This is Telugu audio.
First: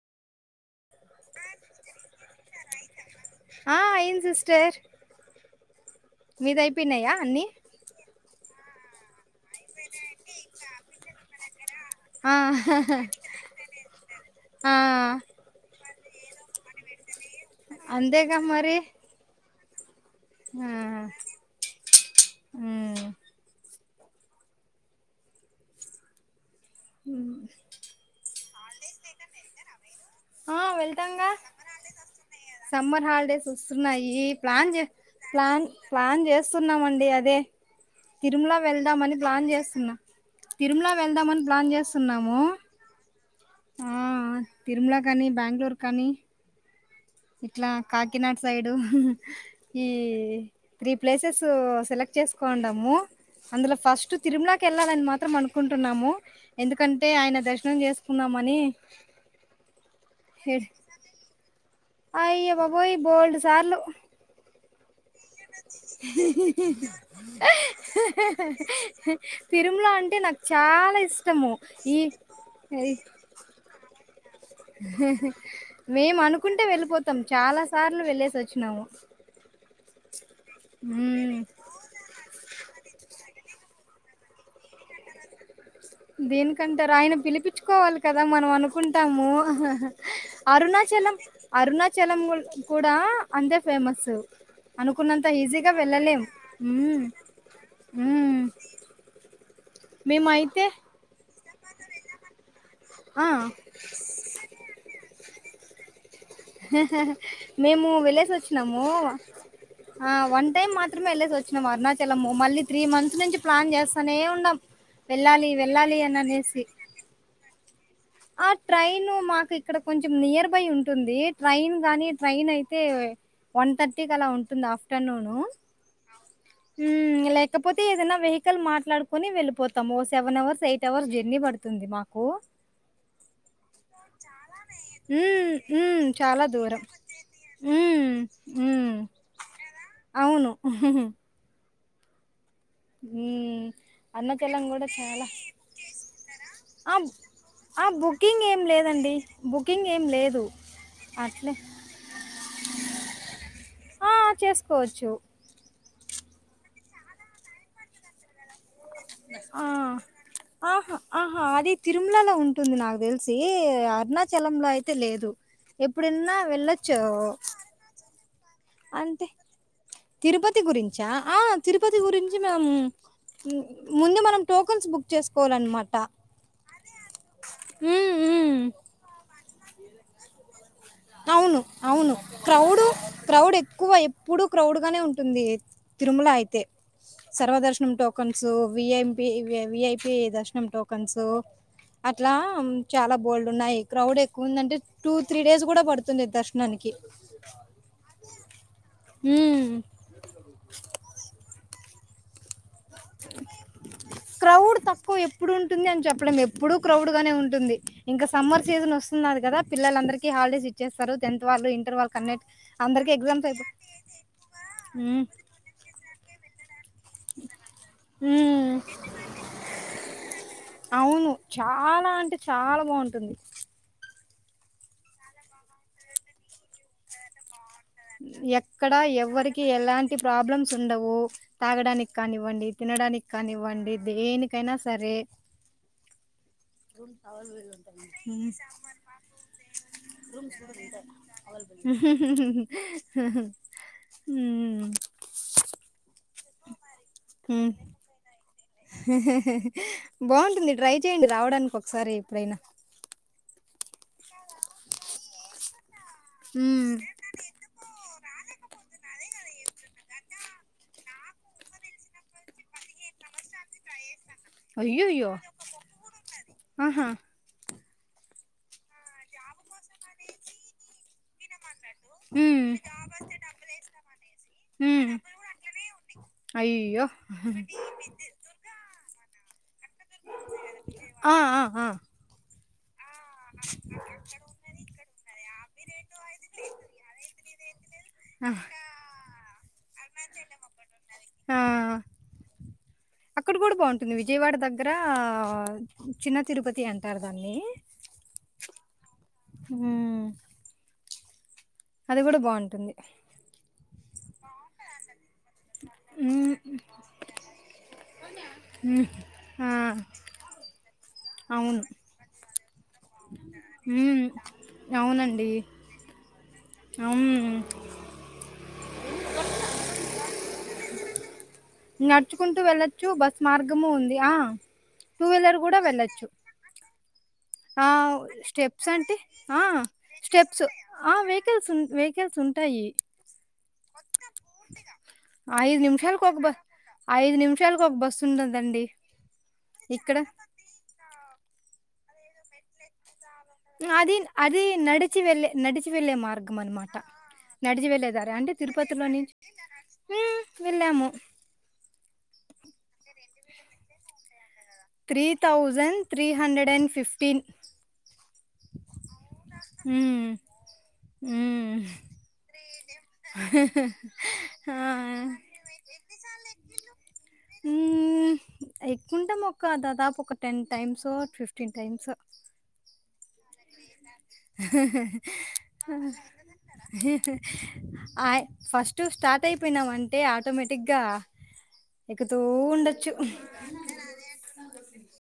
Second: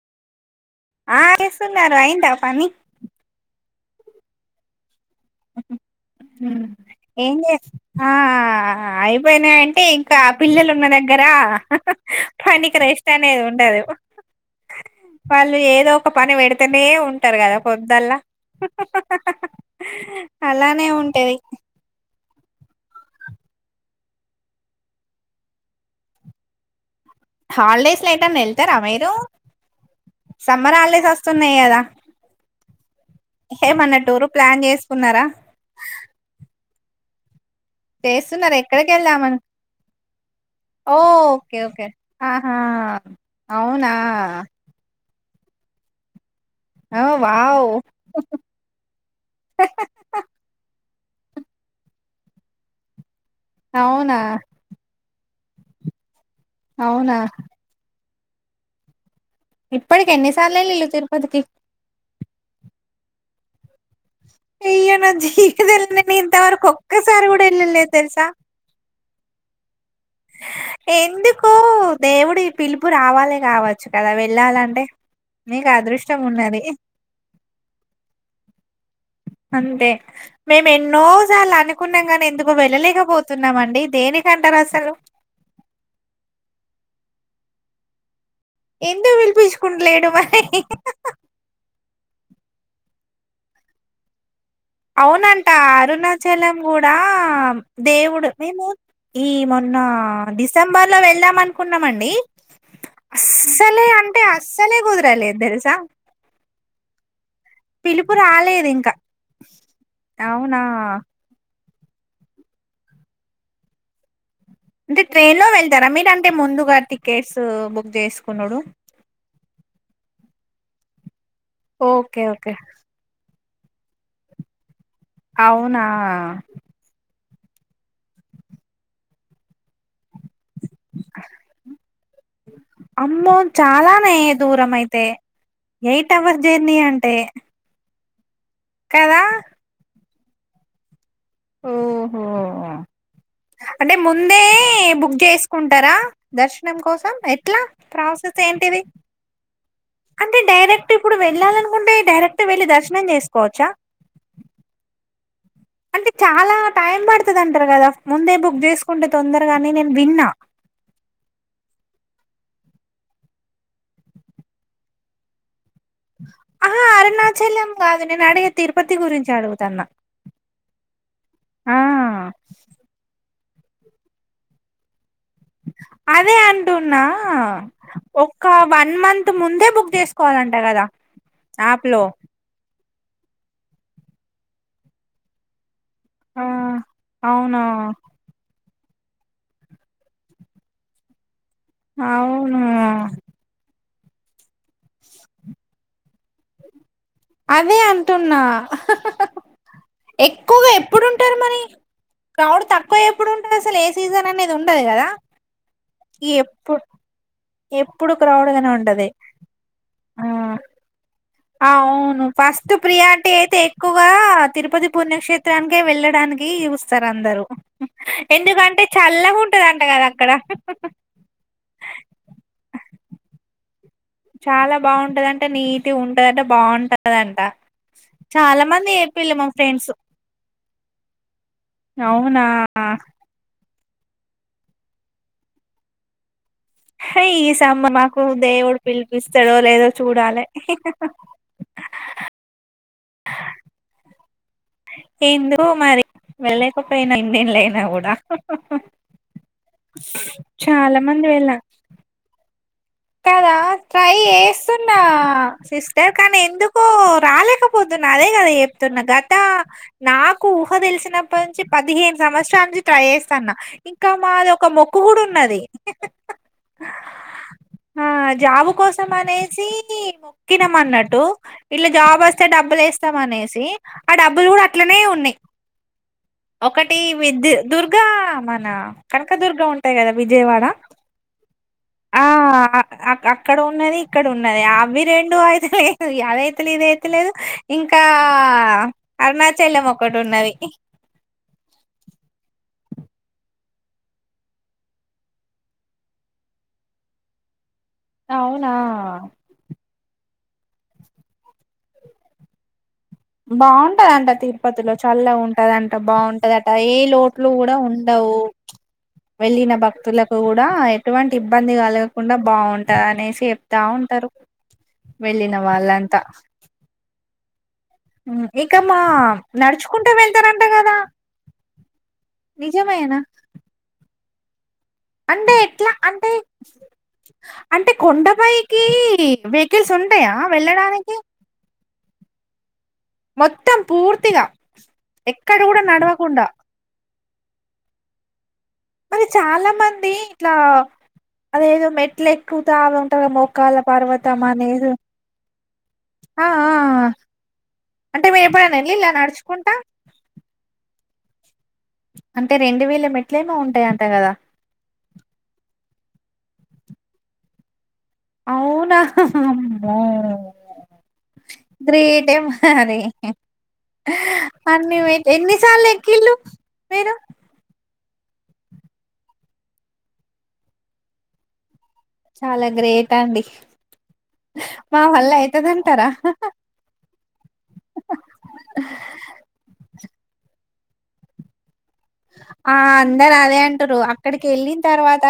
ఆ ఇస్తున్నారు అయింద పని ఆ అయింది సిస్టర్ మీది అయిపోయినాయా ఎం అన్ని చేస్ ఆ అయిపోయినాయి అంటే ఇంకా పిల్లలు ఉన్నదగ్గర దగ్గరా ఆ పనినికి రెస్ట్ అనేది ఉండదు ఆ వాళ్ళు ఏదో ఒక పని పెడితేనే ఉంటారు కదా పొద్దుల్లా అంతేగా మరి ఆ అలానే ఉంటది [inaudible] హాలిడేస్ లో ఏటన్నా ఎళ్తారా మీరు ఆ సమ్మర్ హల్ డేస్ వెళ్తాంగా వస్తున్నాయి గదా సమ్మర్ హాల్ డేస్ వస్తున్నాయి ప్లాన్ చే ప్లాన్ ప్లాన్ చేస్తున్నామండి అది చేస్తున్నార ఎక్కడికి వెళ్ళామ ప్లాన్ చేస్తున్నా తిరుమల వెళ్దామని ఓకే ప్లాన్ ఓకే చేస్తున్నాము ఆహా అవునా కనీ బెంగళూరు కనీ ఓ ఇట్లా వావ్ కాకినాడ సైడు ఈ త్రీ ప్లేసెస్ సెలెక్ట్ చేసుకోండము అందులో ఫస్ట్ అవునా తిరుమలకి వెళ్ళాలని మాత్రం అను కుంటున్నాము ఎందుకంటే అవునా ఆయన దర్శనం చేసుకుందాం మని ఇప్పటికి ఎన్ని సార్లు ఎళ్ళి లు తిరుపతికి అయ్యే బాబోయి బోల్డ్ సార్లు అయ్యో నా జీవితంలో నేను ఇంతవరకు ఒక్కసారి కూడా వెళ్ళలేదు తిరుమలా ఎందుకు దేవుడు పిలుపు రావాలి కావచ్చు గదా వెళ్ళాలంటే నీకు మేము అదృష్టం ఉన్నది అనుకుంటే వెళ్ళిపోతాం చాలా సార్లు వెళ్లేేసి వచ్చినాము అంతే మేము ఎన్నోసార్లు అనుకున్నాం గానీ ఎందుకో వెళ్ళలేకపోతున్నాం మండి దేనికంటరు అసలు దీనికంటేర్ ఆయన పిలిపించుకోవాలి కదా కదా మనం ఎందుకు అనుకుంటాము పిలిపించుకుంటలేడు మరి అరుణాచలం అరుణాచలం గూడ కూడా అంతే ఫేమస్ అనుకున్నంత అవునంట ఈజీగా వెళ్ళలేం అరుణాచలం కూడా మ్మ్ దేవుడు మ్మ్ మేము ఈ మొ నా మేమైతే డిసెంబర్ వెళ్దాంనుకున్నామండి ఆ అస్సలే అంటే అస్సలే కుదరలేదు దేరిసా [inaudible] మేము వెళ్ళసి రాలేదు వచ్చినము ఇంకా వన్ అవునా టైం మాత్రమే వెళ్ళసి వచ్ చ్చిన అరుణాచలం మళ్ళీ త్రీ మంత్స్ నుంచి ప్లాన్ చేస్తానే ఉన్నమ్ అంటే ట్రైన్ లో వెళ్ళాలి వెళ్తారా వెళ్ళాలి అని మీరంటే అనేసి ముందుగా టికెట్స్ బుక్ ఆ చేసుకునుడు ట్రైన్ మాకు ఇక్కడ కొంచెం నియర్ బై ఉంటుంది ట్రైన్ గానీ ఓకే ట్రైన్ ఓకే అయితే వన్ థర్టీ కలా ఉంటుంది ఆఫ్ ఆఫ్టనూన్ మ్ అవునా ఇంగాలే లేకపోతే ఏదైనా వెహికల్ మాట్లాడుకుని వెళ్ళిపోతాము మె seven hours eight hours journey పడుతుంది మాకు అమ్మో చాలానే దూరం అయితే మ్మ్ మ్మ్ ఎయిట్ అవర్స్ చాలా జర్నీ దూరం అంటే మ్మ్ మ్మ్ కదా అవును ఓహో మ్ అంటే ముందే బుక్ చేసుకుంటారా దర్శనం ఆ కోసం ఎట్లా ఆ ప్రాసెస్ బుకింగ్ ఏ ఏం లేదండి బుకింగ్ ఏం అంటే లేదు డైరెక్ట్ ఇప్పుడు అట్లే వెళ్ళాలనుకుంటే డైరెక్ట్ వెళ్ళి దర్శనం చేసుకోవ చ్చా ఆ చేసుకోవచ్చు అంటే చాలా టైం పడుతది అంటరు గదా ముందే బుక్ క్ చేసుకుంటే ఆ తొందరగాని నేను విన్నా ఆహా ఆహా అది తిరుమలలో ఉంటుంది నాకు తెలిసి అరుణాచలంలో అయితే లేదు ఎప్పుడన్నా ఆహ అరుణాచలం గాదు నేను అడిగే తిరుపతి అంతే గురించి అడుగుతున్నా తిరుపతి గురించా ఆ తిరుపతి గురించి మేము ముందు మనం టోకన్స్ బుక్ చేసుకోవాలన్నమాట అదే అంటున్నా ఉమ్ ఒక్క ఉమ్ వన్ మంత్ ముందే బుక్ చేస్కోవాలంట గదా ఔను ఔను క్రౌడ్ క్రౌడ్ ఎక్కువ ఎప్పుడూ క్రౌడ్ గానే ఉంటుంది తిరుముల ఆ ఐతే అవునా సర్వదర్శనం టోకన్సూ విఎంపి విఐపి దర్శనం టోకన్సు అట్లా అవును చాలా బోల్డున్నాయి క్రౌడ్ ఎక్కువ ఉదంటే టూ త్రీ డేస్ గుడా పడుతుంది దర్శనాన్కి అదే అంటున్న మ్మ్. ఎక్కువ ఎప్పుడుంటరు మరి క్రౌడ్ తక్ క్రౌడ్ కదా తక్కువ ఎప్పుడు ఉంటుంది అని చెప్పలేం ఎప్పుడూ ఎప్పుడు క్రౌడ్ గానే ఉంటుంది ఎప్పుడు ఇంక క్రౌడ్ సమ్మర్ గానే సీజన్ ఉంటది ఒస్తున్నది గదా పిల్లలందరికి హాలిడేస్ ఇచ్చేస్తారు టెన్త్ వాళ్ళు ఇంటర్ వాళ్ళకి ఔను అన్నిటి ఫస్ట్ అందరికీ ప్రియార్టి ఎగ్జామ్స్ ఐతే అయిపో ఎక్కువ్గా తిరుపతి మ్మ్. పుణ్యక్షేత్రానికే వెళ్ళడా నికి ఉస్తరందరు మ్మ్. ఎందుకంటే చల్లగుంటదంట గదా అక్కడ బాంటుంది చాలా బాంటదంట నీటిగుంటదట బాంటదంట ఉ ఎక్కడ ఎవర్కి ఫ్రెండ్స్ ఎలాంటి ప్రాబ్లమ్స్ ఉండవూ తాగడానికి అవునా కానివ్వండి తినడానికి కానీ నివ్వండి దేనికైనా సరే హై ఈ సమ్మ మాకు ఉమ్ దేవుడు పిలిపిస్తడో లేదో చూడాలే హు హూ హు హహు వెళ్ళేకపోయినా ఇన్నెళ్లైనా గుడా బాంటుంది ట్రై చాలా మంది చేయండి వెళ్ళ రావడానికి ఒక్సారి ఎప్పుడైన కదా ట్రై ఏస్తున్నా సిస్ టర్ కానీ ఎందుకో ఉమ్ రాలేకపోతున్న అదే అదె చెప్తున్నా గత నాకు ఊహ తెలిసినప్పటి నుంచి పదిహేను సంవత్సరాల నుంచి ట్రై చేస్తా అన్నా ఇంకా మాది ఒక్క మొక్కు గుడ అయ్యోయ్యో ఉన్నది ఆహా ఆ జాబు కోసం అనేసీ మొక్కినం అన్నట్టు ఇట్ల జాబ్ ఒస్తే ఉమ్ డబ్బులేస్తం అనేసి ఆ డబ్బులు గుడా అట్లనే ఉమ్ ఉన్నాయి ఒకటి అయ్యో వి ద్ దుర్గా మన కనకదుర్గ ఉంటాయ్ గదా విజయ్వాడ ఆ ఆ అక్కడ ఆ అ అక్కడ ఉన్నదీ ఇక్కడ ఉన్నది ఇక్కడ అవి రెండు ఉన్నది ఐతే అవి రెండు లేదు ఐదు లేదు అదైతే అదైతలే ఇదైతేలేద్ లేదు ఏది ఇంకా లేదు ఆ అరుణాచలం ఒక్కటున్నది అరుణాచలం ఒకటి ఉన్నది. ఆ అక్కడ కూడా బాంటుంది విజయవాడ దగ్గరా చిన్న తిరుపతి అంటారు దాన్ని ఔనా ఉమ్ అది గుడా బాంటుంది బాంటదంట తిరుపతిలో చల్లగ ఉ టదంట హ్మ్ బాంటదట ఏ లోట్లు గుడా ఉండవు హ్మ్ ఆ వెళ్ళిన భక్తులకు గుడా ఎటువంటి ఇబ్బంది అవును కలగకుండా బాంటది అనేసి హ్మ్ తావుంటరు అవునండి వెళ్ళిన వాళ్ళంతా అం ఉ ఇక మా నడుచుకుంటా వెళ్తారంట గదా నడుచ్కుంటూ వెళ్లచ్చు నిజమేనా? బస్ మార్గము ఉంది ఆ టూ అంటే వీలర్ కూడా ఎట్ల వెళ్ళొచ్చు అంటే ఆ అంటే కొండపైకి స్టెప్స్ అంటే ఆ వెహికల్స్ ఉంటాయా స్టెప్స్ అ వెళ్ళడానికి? వెహికల్స్ ఉం వెహికల్స్ ఉంటాయి ఇ మోత్తం పూర్తిగ ఎక్కడ ఐదు గుడా నిమిషాలకు నడవకుండ ఒక బ ఐదు నిమ్షాలకు ఒక బస్సు ఉంటుం మరి చాలా మంది ఇట్లా అదేదో మెట్లు ఎక్కుతాము అది అదీ నడిచి వెళ్లేే నడిచి వెళ్ళే ఆ! మార్గం ఆ! అన్మాట ఆ. నడిచి వెళ్లే దారి అంటే మీరెప్పుడైనా తిరుపతిలో ఎళ్ళిల్లా నుంచి నడుచుకుంటా? ఉ వెళ్ళాము అంటే రెండు వేల మెట్లు ఏమో ఉంటాయంట కదా? Three thousand three hundred and fifteen అవునా అమ్మో! హ్మ్ హ్మ్ గ్రేటే మరి ఆ అన్నీ మెట్ ఎన్నిసార్లు ఎక్కిల్లు మీరు? ఉమ్ ఎక్కుంటాం ఒక దాదాపు ఒక టెన్ టైమ్సో ఫిఫ్టీన్ టైంసో ట్టండి మా వళ్ళ అయిత దంటారా? ఆయ్ ఫస్ట్ స్టార్ట్ అయిపోయినాం అంటే ఆటోమేటి టిక్గా ఆ అందరు అదే అంటారు అక్కడికి వెళ్ళిన తర్వాత